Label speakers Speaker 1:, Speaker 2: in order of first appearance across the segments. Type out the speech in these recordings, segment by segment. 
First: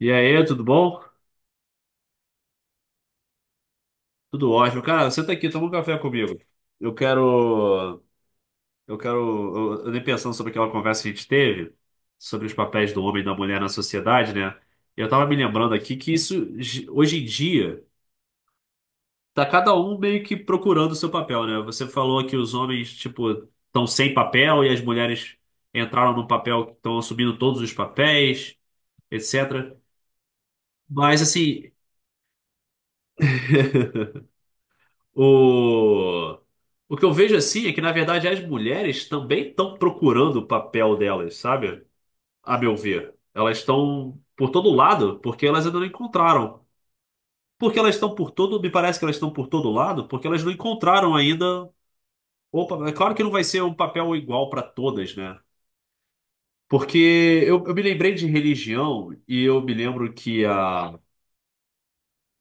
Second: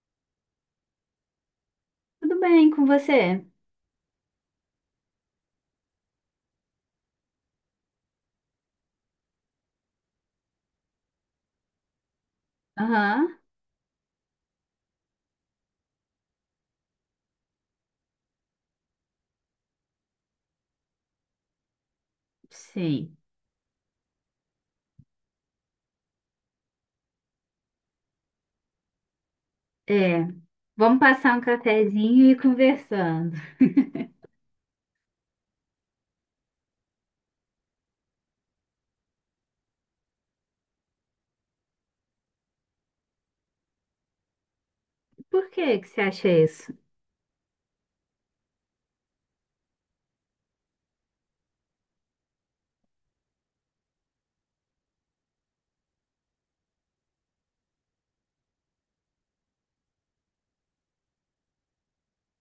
Speaker 1: E aí, tudo bom?
Speaker 2: Tudo bem com você?
Speaker 1: Tudo ótimo. Cara, senta aqui, toma um café comigo. Eu quero. Eu quero. Eu andei pensando sobre aquela conversa que a gente teve, sobre os papéis do homem e da
Speaker 2: Aham,
Speaker 1: mulher na sociedade, né? E eu tava me lembrando aqui que isso, hoje em dia, tá cada um meio que procurando o seu papel, né? Você falou que os homens,
Speaker 2: sei.
Speaker 1: tipo, estão sem papel e as mulheres entraram num papel que estão assumindo todos os papéis, etc.
Speaker 2: É, vamos
Speaker 1: Mas,
Speaker 2: passar um
Speaker 1: assim,
Speaker 2: cafezinho e ir conversando.
Speaker 1: O, o que eu vejo assim é que, na verdade, as mulheres também estão procurando o papel delas, sabe? A meu ver. Elas estão por todo lado porque
Speaker 2: Por
Speaker 1: elas
Speaker 2: que
Speaker 1: ainda não
Speaker 2: que você acha
Speaker 1: encontraram.
Speaker 2: isso?
Speaker 1: Porque elas estão por todo, me parece que elas estão por todo lado porque elas não encontraram ainda. Opa, é claro que não vai ser um papel igual para todas, né? Porque eu me lembrei de religião e eu me lembro que a.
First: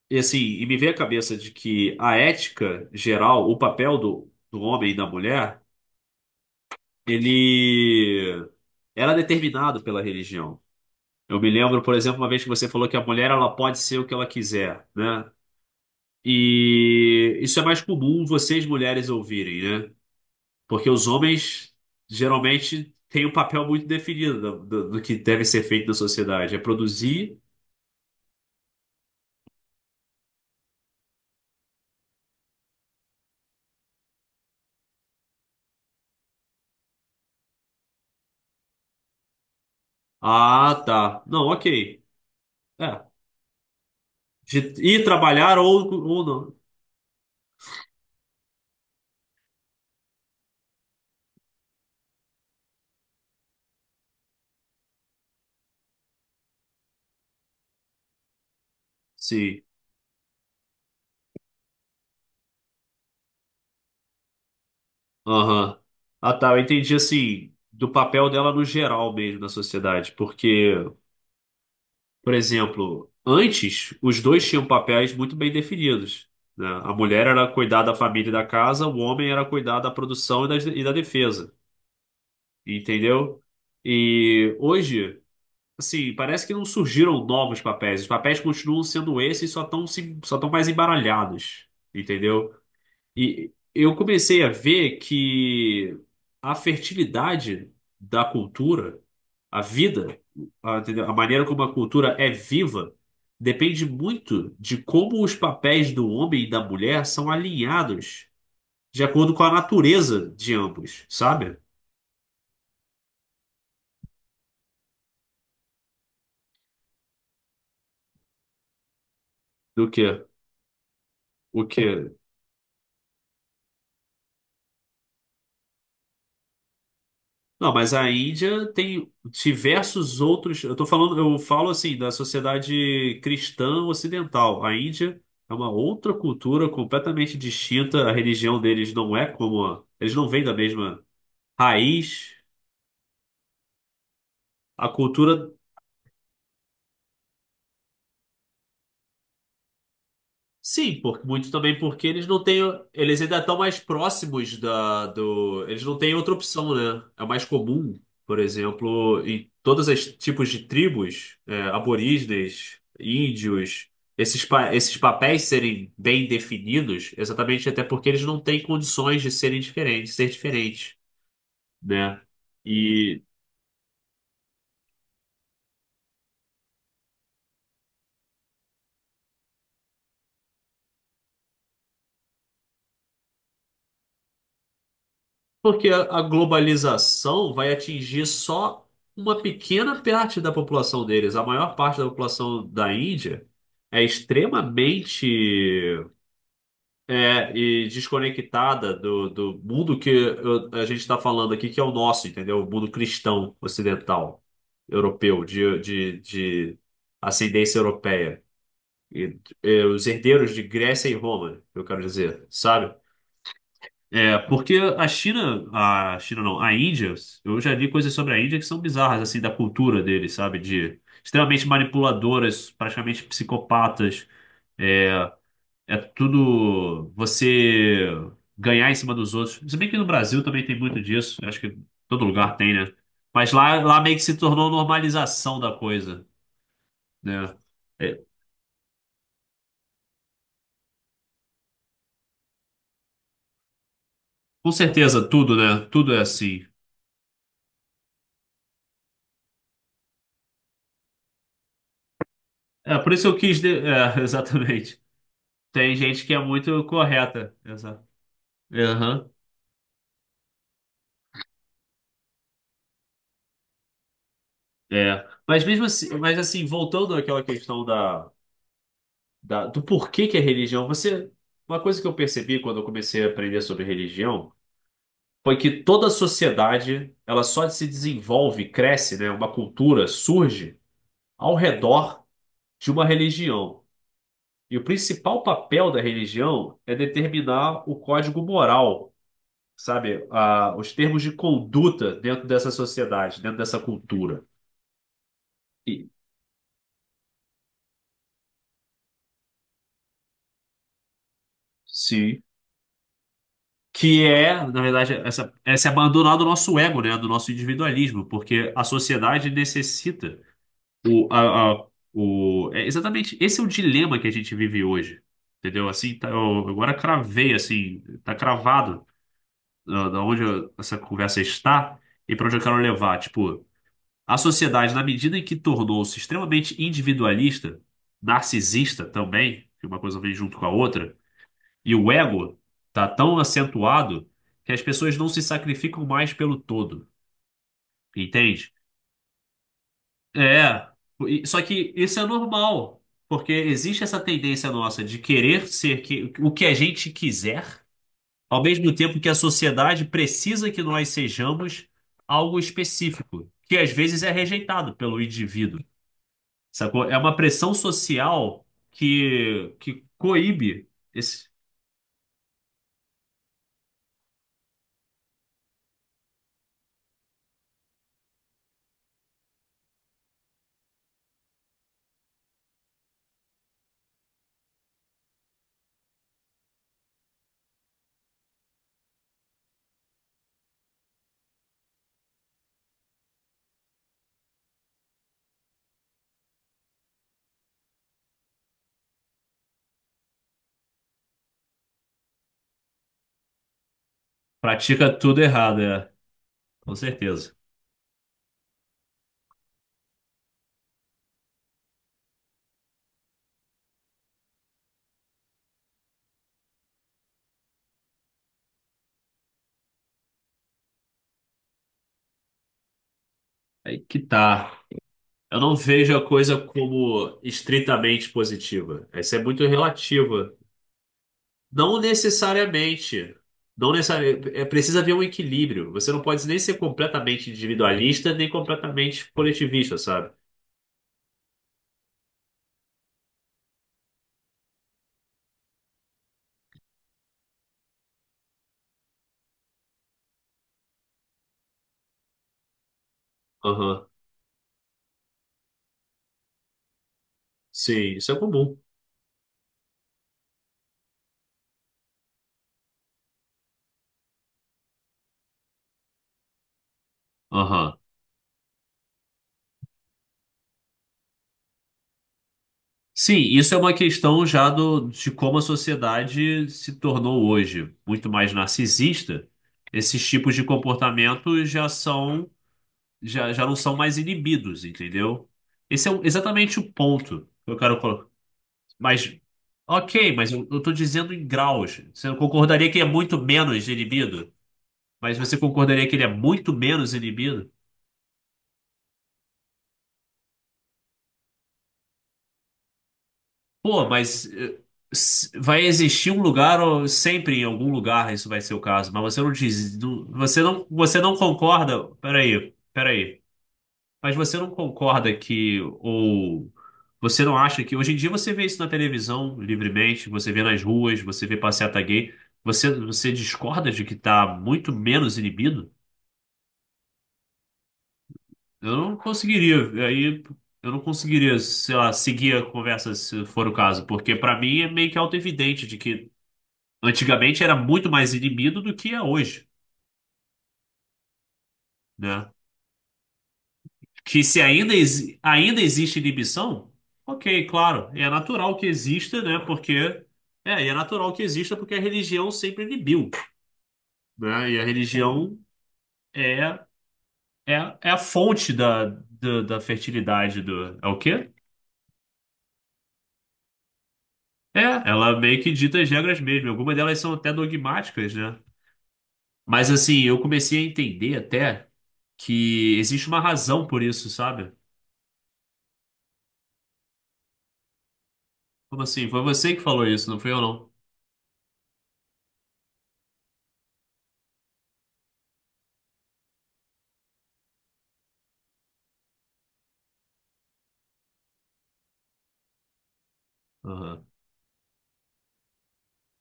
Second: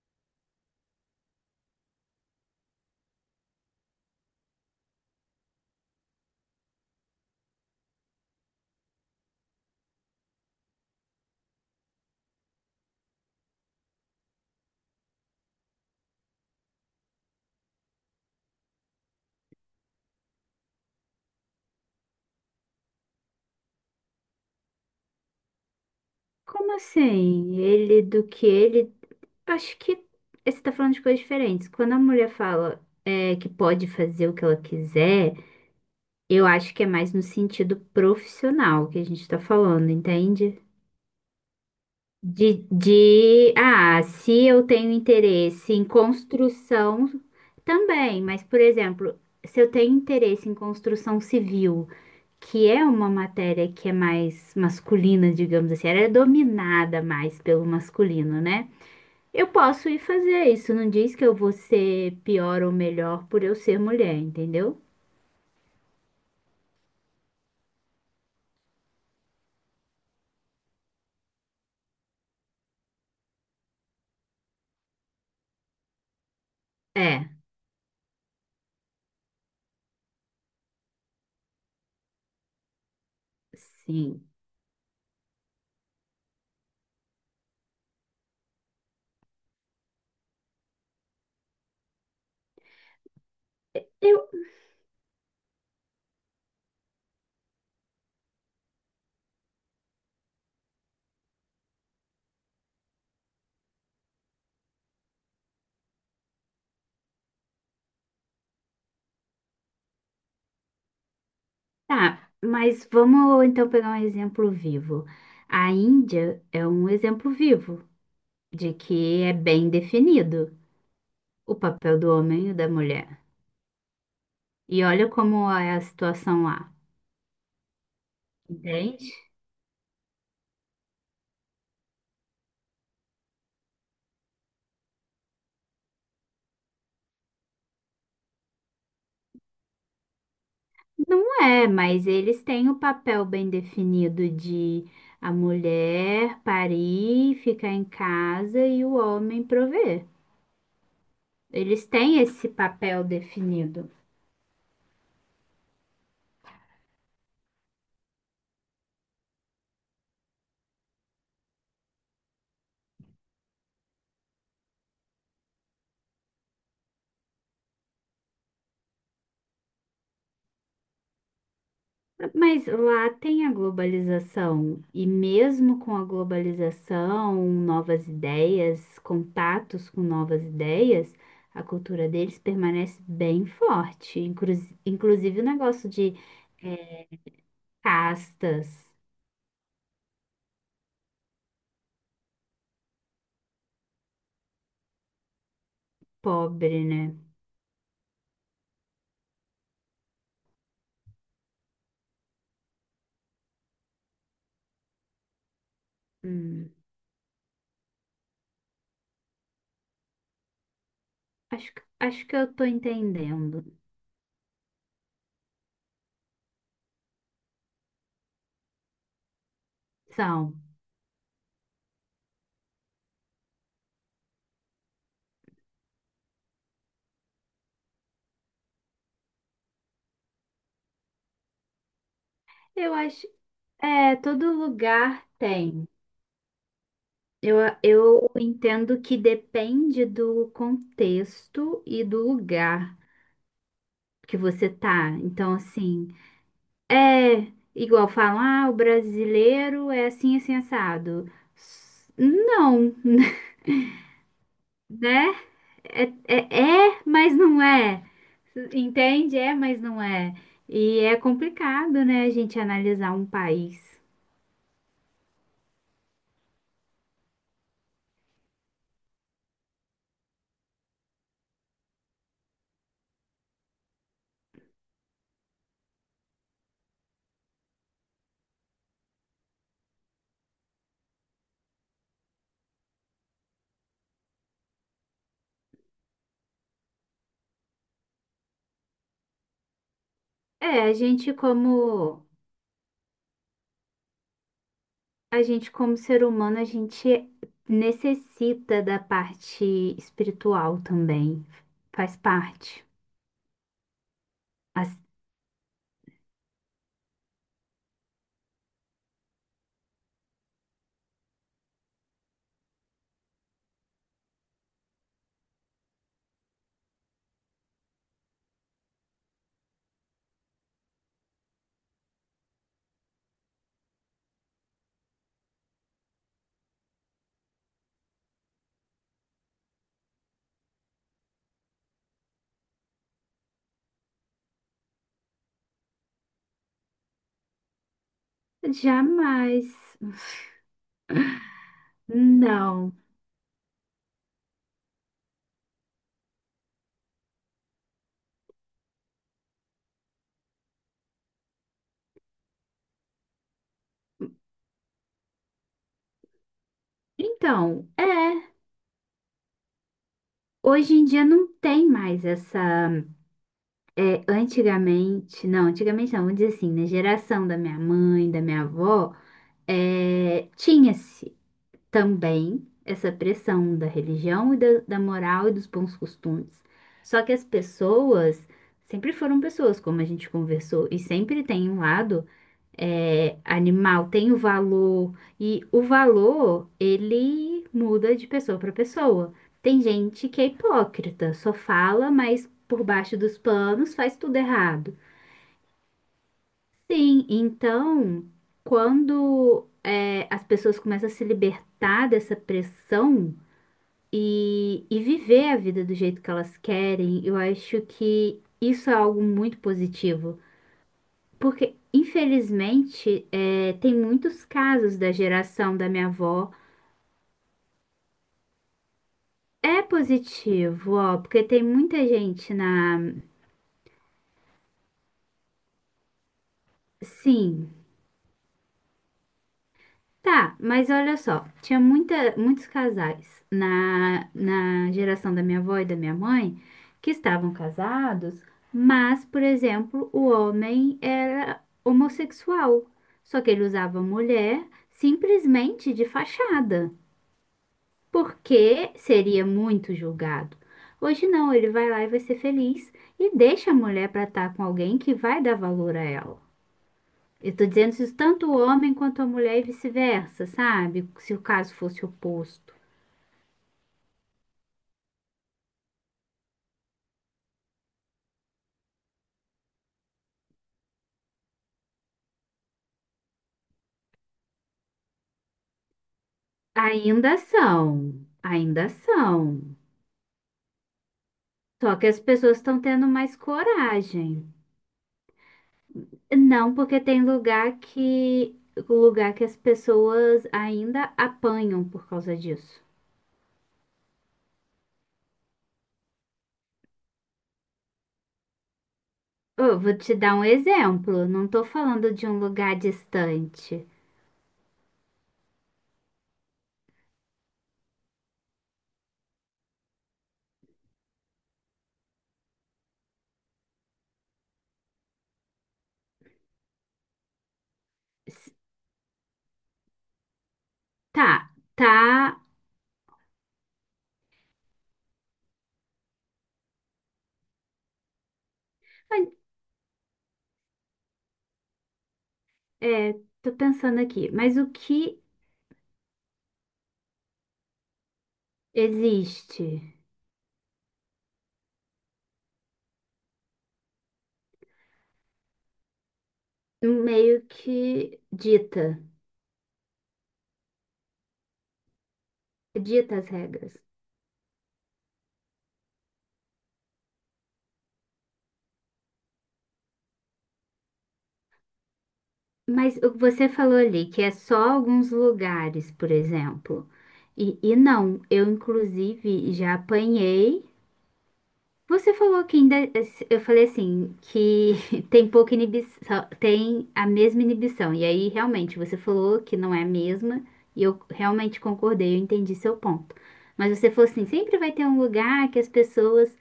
Speaker 1: E assim, e me veio a cabeça de que a ética geral, o papel do homem e da mulher. Ele era determinado pela religião. Eu me lembro, por exemplo, uma vez que você falou que a mulher ela pode ser o que ela quiser, né? E isso é mais comum vocês mulheres ouvirem, né? Porque os homens geralmente têm um papel muito definido do que deve ser feito na sociedade. É
Speaker 2: Como
Speaker 1: produzir.
Speaker 2: assim? Ele do que ele? Acho que você está falando de coisas diferentes. Quando a mulher fala é, que pode fazer o que ela quiser, eu acho que é mais no sentido profissional que a gente está falando, entende?
Speaker 1: Ah, tá. Não, ok. É.
Speaker 2: Se
Speaker 1: De
Speaker 2: eu tenho
Speaker 1: ir trabalhar
Speaker 2: interesse em
Speaker 1: ou não.
Speaker 2: construção também, mas, por exemplo, se eu tenho interesse em construção civil, que é uma matéria que é mais masculina, digamos assim, ela é dominada mais pelo masculino, né? Eu
Speaker 1: Sim.
Speaker 2: posso ir fazer isso, não diz que eu vou ser pior ou melhor por eu ser mulher, entendeu?
Speaker 1: Aham. Ah, tá. Eu entendi assim, do papel dela no geral mesmo na sociedade. Porque, por exemplo, antes os dois tinham papéis muito bem definidos. Né? A mulher
Speaker 2: É,
Speaker 1: era cuidar da família e da casa, o homem era cuidar da produção e da defesa. Entendeu?
Speaker 2: sim.
Speaker 1: E hoje, assim, parece que não surgiram novos papéis. Os papéis continuam sendo esses, só estão mais embaralhados. Entendeu? E eu comecei a ver que a fertilidade da cultura, a vida, entendeu? A maneira como a cultura é viva, depende muito de como os papéis do homem e da mulher são alinhados de acordo com a natureza de ambos, sabe?
Speaker 2: Tá, mas vamos então pegar um exemplo vivo. A Índia é um exemplo vivo de que é bem
Speaker 1: Do que?
Speaker 2: definido o
Speaker 1: O
Speaker 2: papel do
Speaker 1: que?
Speaker 2: homem e da mulher. E olha como é a situação lá,
Speaker 1: Não, mas a Índia
Speaker 2: entende?
Speaker 1: tem diversos outros. Eu tô falando, eu falo assim da sociedade cristã ocidental. A Índia é uma outra cultura completamente distinta. A religião deles não é como eles não vêm da mesma
Speaker 2: Não é, mas
Speaker 1: raiz.
Speaker 2: eles têm o papel bem definido de
Speaker 1: A
Speaker 2: a
Speaker 1: cultura.
Speaker 2: mulher parir, ficar em casa e o homem prover.
Speaker 1: Sim, por, muito também
Speaker 2: Eles
Speaker 1: porque
Speaker 2: têm
Speaker 1: eles não
Speaker 2: esse
Speaker 1: têm.
Speaker 2: papel
Speaker 1: Eles ainda estão mais
Speaker 2: definido.
Speaker 1: próximos da, do. Eles não têm outra opção, né? É mais comum, por exemplo, em todos os tipos de tribos, é, aborígenes, índios, esses, esses papéis serem bem definidos, exatamente até porque eles não têm condições de serem diferentes, ser diferentes, né?
Speaker 2: Mas lá tem a globalização, e mesmo com a globalização, novas ideias, contatos com novas ideias, a cultura deles permanece bem forte, inclusive o negócio
Speaker 1: Porque a
Speaker 2: de
Speaker 1: a
Speaker 2: é,
Speaker 1: globalização vai atingir
Speaker 2: castas,
Speaker 1: só uma pequena parte da população deles. A maior parte da população da Índia é extremamente,
Speaker 2: pobre, né?
Speaker 1: é, e desconectada do mundo que a gente está falando aqui, que é o nosso, entendeu? O mundo cristão ocidental, europeu, de, de,
Speaker 2: Hum,
Speaker 1: de ascendência europeia. E, os herdeiros de Grécia e Roma, eu quero
Speaker 2: acho que
Speaker 1: dizer,
Speaker 2: eu tô
Speaker 1: sabe?
Speaker 2: entendendo.
Speaker 1: É, porque a China não, a Índia, eu já li coisas sobre a Índia que são bizarras, assim, da cultura deles,
Speaker 2: São,
Speaker 1: sabe? De extremamente manipuladoras, praticamente psicopatas. É, é tudo você ganhar em cima dos outros. Se bem que no Brasil também tem muito disso, eu acho que todo lugar tem, né?
Speaker 2: eu acho,
Speaker 1: Mas lá meio
Speaker 2: é,
Speaker 1: que se
Speaker 2: todo
Speaker 1: tornou
Speaker 2: lugar
Speaker 1: normalização da
Speaker 2: tem.
Speaker 1: coisa, né?
Speaker 2: Eu,
Speaker 1: É,
Speaker 2: eu entendo que depende do contexto e do lugar, que você
Speaker 1: com
Speaker 2: tá.
Speaker 1: certeza,
Speaker 2: Então,
Speaker 1: tudo, né? Tudo
Speaker 2: assim,
Speaker 1: é assim.
Speaker 2: é igual falam, ah, o brasileiro é assim, assim, assado. S- Não,
Speaker 1: É, por isso eu quis. De- É, exatamente.
Speaker 2: né?
Speaker 1: Tem
Speaker 2: É,
Speaker 1: gente que é muito
Speaker 2: é, é, mas
Speaker 1: correta.
Speaker 2: não é.
Speaker 1: Exato. Aham,
Speaker 2: Entende? É, mas não é. E é complicado, né, a gente analisar um país.
Speaker 1: é. Mas mesmo assim, mas assim, voltando àquela questão do porquê que é religião, você, uma coisa que eu percebi quando eu comecei a aprender sobre religião foi que toda sociedade, ela só se desenvolve, cresce, né? Uma cultura surge ao redor de uma religião. E o principal papel da religião é determinar o código moral, sabe? Ah,
Speaker 2: É,
Speaker 1: os
Speaker 2: a
Speaker 1: termos de
Speaker 2: gente
Speaker 1: conduta
Speaker 2: como
Speaker 1: dentro dessa sociedade, dentro dessa cultura.
Speaker 2: a gente como
Speaker 1: E,
Speaker 2: ser humano, a gente necessita da parte espiritual também. Faz
Speaker 1: sim.
Speaker 2: parte.
Speaker 1: Que é, na
Speaker 2: As-
Speaker 1: verdade, essa, é se abandonar do nosso ego, né? Do nosso individualismo, porque a sociedade necessita o, a- o, é exatamente, esse é o dilema que a gente vive hoje, entendeu? Assim, tá, eu agora cravei, assim, tá cravado da onde essa conversa está e para onde eu quero levar, tipo, a sociedade, na medida em que tornou-se extremamente individualista, narcisista também, que uma coisa vem junto com a outra, e o ego tá tão acentuado que as pessoas não se sacrificam mais pelo todo, entende?
Speaker 2: Jamais.
Speaker 1: É, só que isso é
Speaker 2: Não.
Speaker 1: normal, porque existe essa tendência nossa de querer ser o que a gente quiser, ao mesmo tempo que a sociedade precisa que nós sejamos algo específico, que às vezes é rejeitado pelo indivíduo, sacou? É uma pressão
Speaker 2: Então, é.
Speaker 1: social que coíbe
Speaker 2: Hoje em dia não
Speaker 1: esse...
Speaker 2: tem mais essa. É, antigamente não, vamos dizer assim, na geração da minha mãe, da minha avó, é, tinha-se também essa pressão da religião e da moral e dos bons costumes. Só que as pessoas sempre foram pessoas, como a gente conversou, e sempre tem um lado. É, animal tem o valor e o valor ele muda de pessoa para pessoa. Tem gente que é hipócrita, só fala, mas por baixo dos panos faz tudo errado.
Speaker 1: Pratica tudo errado, é, com
Speaker 2: Sim,
Speaker 1: certeza.
Speaker 2: então quando é, as pessoas começam a se libertar dessa pressão e viver a vida do jeito que elas querem, eu acho que isso é algo muito positivo. Porque, infelizmente, é, tem
Speaker 1: Aí que
Speaker 2: muitos
Speaker 1: tá.
Speaker 2: casos da
Speaker 1: Eu não
Speaker 2: geração da minha
Speaker 1: vejo a
Speaker 2: avó.
Speaker 1: coisa como estritamente positiva. Essa é muito
Speaker 2: É
Speaker 1: relativa.
Speaker 2: positivo, ó, porque tem muita
Speaker 1: Não
Speaker 2: gente na.
Speaker 1: necessariamente. Não necessariamente. É, precisa haver um equilíbrio. Você não pode nem ser completamente
Speaker 2: Sim,
Speaker 1: individualista, nem completamente coletivista, sabe?
Speaker 2: tá, mas olha só, tinha muitos casais na, na geração da minha avó e da minha mãe que estavam casados, mas, por exemplo, o homem era homossexual, só que ele usava
Speaker 1: Aham.
Speaker 2: mulher simplesmente de fachada,
Speaker 1: Sim, isso é comum.
Speaker 2: porque seria muito julgado. Hoje não, ele vai lá e vai ser feliz e deixa a mulher para estar com alguém que vai dar valor a ela. Eu tô dizendo
Speaker 1: Aham.
Speaker 2: isso tanto o homem quanto a mulher e vice-versa, sabe? Se o caso fosse oposto.
Speaker 1: Sim, isso é uma questão já do, de como a sociedade se tornou hoje muito mais narcisista. Esses tipos de comportamento já são já não são mais inibidos, entendeu? Esse é exatamente o
Speaker 2: Ainda
Speaker 1: ponto que eu quero
Speaker 2: são,
Speaker 1: colocar.
Speaker 2: ainda
Speaker 1: Mas,
Speaker 2: são.
Speaker 1: ok, mas eu tô dizendo em
Speaker 2: Só
Speaker 1: graus.
Speaker 2: que as
Speaker 1: Você não
Speaker 2: pessoas estão
Speaker 1: concordaria que ele é
Speaker 2: tendo mais
Speaker 1: muito menos inibido?
Speaker 2: coragem.
Speaker 1: Mas você concordaria que ele é muito
Speaker 2: Não, porque
Speaker 1: menos
Speaker 2: tem
Speaker 1: inibido?
Speaker 2: lugar que as pessoas ainda apanham por causa disso.
Speaker 1: Pô, mas vai existir um lugar, ou sempre em algum lugar isso vai ser o caso, mas você não
Speaker 2: Eu vou
Speaker 1: diz,
Speaker 2: te dar um
Speaker 1: você
Speaker 2: exemplo.
Speaker 1: não
Speaker 2: Não tô
Speaker 1: concorda.
Speaker 2: falando de um
Speaker 1: Peraí,
Speaker 2: lugar
Speaker 1: peraí.
Speaker 2: distante.
Speaker 1: Mas você não concorda que, ou você não acha que, hoje em dia você vê isso na televisão livremente, você vê nas ruas, você vê passeata gay, você, você discorda de que tá muito menos inibido?
Speaker 2: S-
Speaker 1: Eu não conseguiria, aí eu não
Speaker 2: Tá,
Speaker 1: conseguiria, sei
Speaker 2: tá.
Speaker 1: lá, seguir a conversa se for o caso, porque pra mim é meio que auto-evidente de que antigamente era muito mais inibido do que
Speaker 2: Ai,
Speaker 1: é hoje, né?
Speaker 2: é, tô pensando aqui.
Speaker 1: Que
Speaker 2: Mas
Speaker 1: se
Speaker 2: o
Speaker 1: ainda,
Speaker 2: que
Speaker 1: ainda existe inibição, ok, claro, é natural que exista, né?
Speaker 2: existe?
Speaker 1: Porque é, e é natural que exista porque a religião sempre inibiu, né? E a religião é,
Speaker 2: Meio
Speaker 1: é,
Speaker 2: que
Speaker 1: é a fonte
Speaker 2: dita,
Speaker 1: da fertilidade do, é o quê?
Speaker 2: dita as regras.
Speaker 1: É, ela meio que dita as regras mesmo. Algumas delas são até dogmáticas, né? Mas assim, eu comecei a entender até que
Speaker 2: Mas o que
Speaker 1: existe uma
Speaker 2: você falou
Speaker 1: razão por
Speaker 2: ali, que
Speaker 1: isso,
Speaker 2: é só
Speaker 1: sabe?
Speaker 2: alguns lugares, por exemplo. E não, eu
Speaker 1: Como assim? Foi
Speaker 2: inclusive
Speaker 1: você
Speaker 2: já
Speaker 1: que falou isso, não foi eu
Speaker 2: apanhei.
Speaker 1: não?
Speaker 2: Você falou que ainda, eu falei assim, que tem pouca inibição, tem a mesma inibição. E aí, realmente, você falou que não é a mesma, e eu realmente concordei, eu entendi seu ponto. Mas você falou assim,
Speaker 1: Aham.
Speaker 2: sempre vai ter um lugar que as pessoas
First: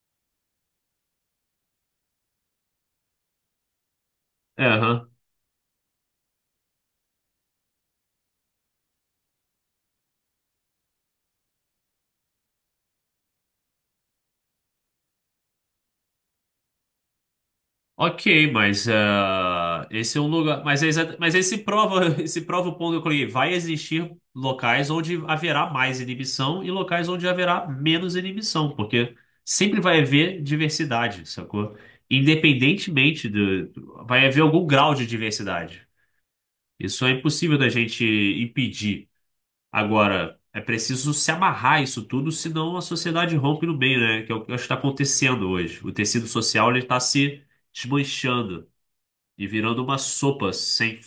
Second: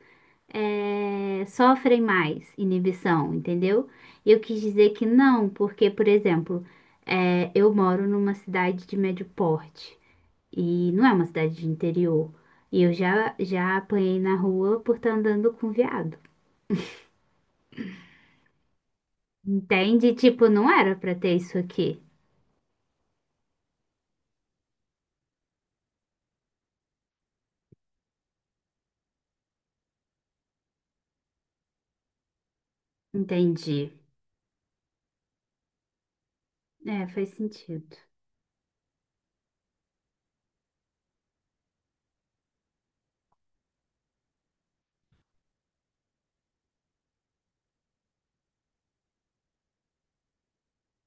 Speaker 2: sofrem mais inibição, entendeu? E eu quis
Speaker 1: É,
Speaker 2: dizer que
Speaker 1: aham.
Speaker 2: não, porque, por exemplo, eu moro numa cidade de médio porte. E não é uma cidade de interior. E já apanhei na rua por estar andando com viado.
Speaker 1: Ok, mas ah,
Speaker 2: Entende?
Speaker 1: esse é um
Speaker 2: Tipo,
Speaker 1: lugar.
Speaker 2: não
Speaker 1: Mas,
Speaker 2: era pra
Speaker 1: mas
Speaker 2: ter isso
Speaker 1: esse
Speaker 2: aqui.
Speaker 1: prova, esse prova o ponto que eu coloquei. Vai existir locais onde haverá mais inibição e locais onde haverá menos inibição, porque sempre vai haver diversidade, sacou? Independentemente
Speaker 2: Entendi.
Speaker 1: do. Vai haver algum grau de diversidade. Isso
Speaker 2: É,
Speaker 1: é
Speaker 2: faz
Speaker 1: impossível da
Speaker 2: sentido.
Speaker 1: gente impedir. Agora, é preciso se amarrar isso tudo, senão a sociedade rompe no meio, né? Que é o que está acontecendo hoje. O tecido social ele está se desmanchando e virando uma sopa sem,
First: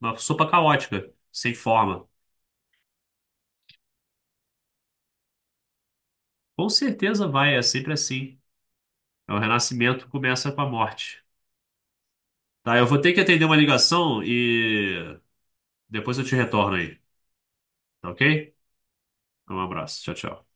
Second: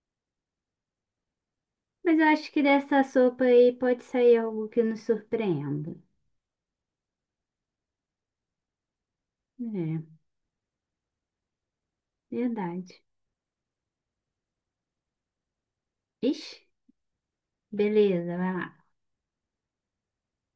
Speaker 1: uma sopa caótica, sem forma.
Speaker 2: Mas eu acho que dessa sopa aí pode sair algo que nos surpreenda.
Speaker 1: Com certeza vai, é sempre assim. É. O
Speaker 2: É,
Speaker 1: renascimento começa com a morte. Tá, eu vou
Speaker 2: verdade.
Speaker 1: ter que atender uma ligação e depois eu te
Speaker 2: Ixi,
Speaker 1: retorno aí, tá
Speaker 2: beleza,
Speaker 1: ok?
Speaker 2: vai lá.
Speaker 1: Um abraço, tchau, tchau.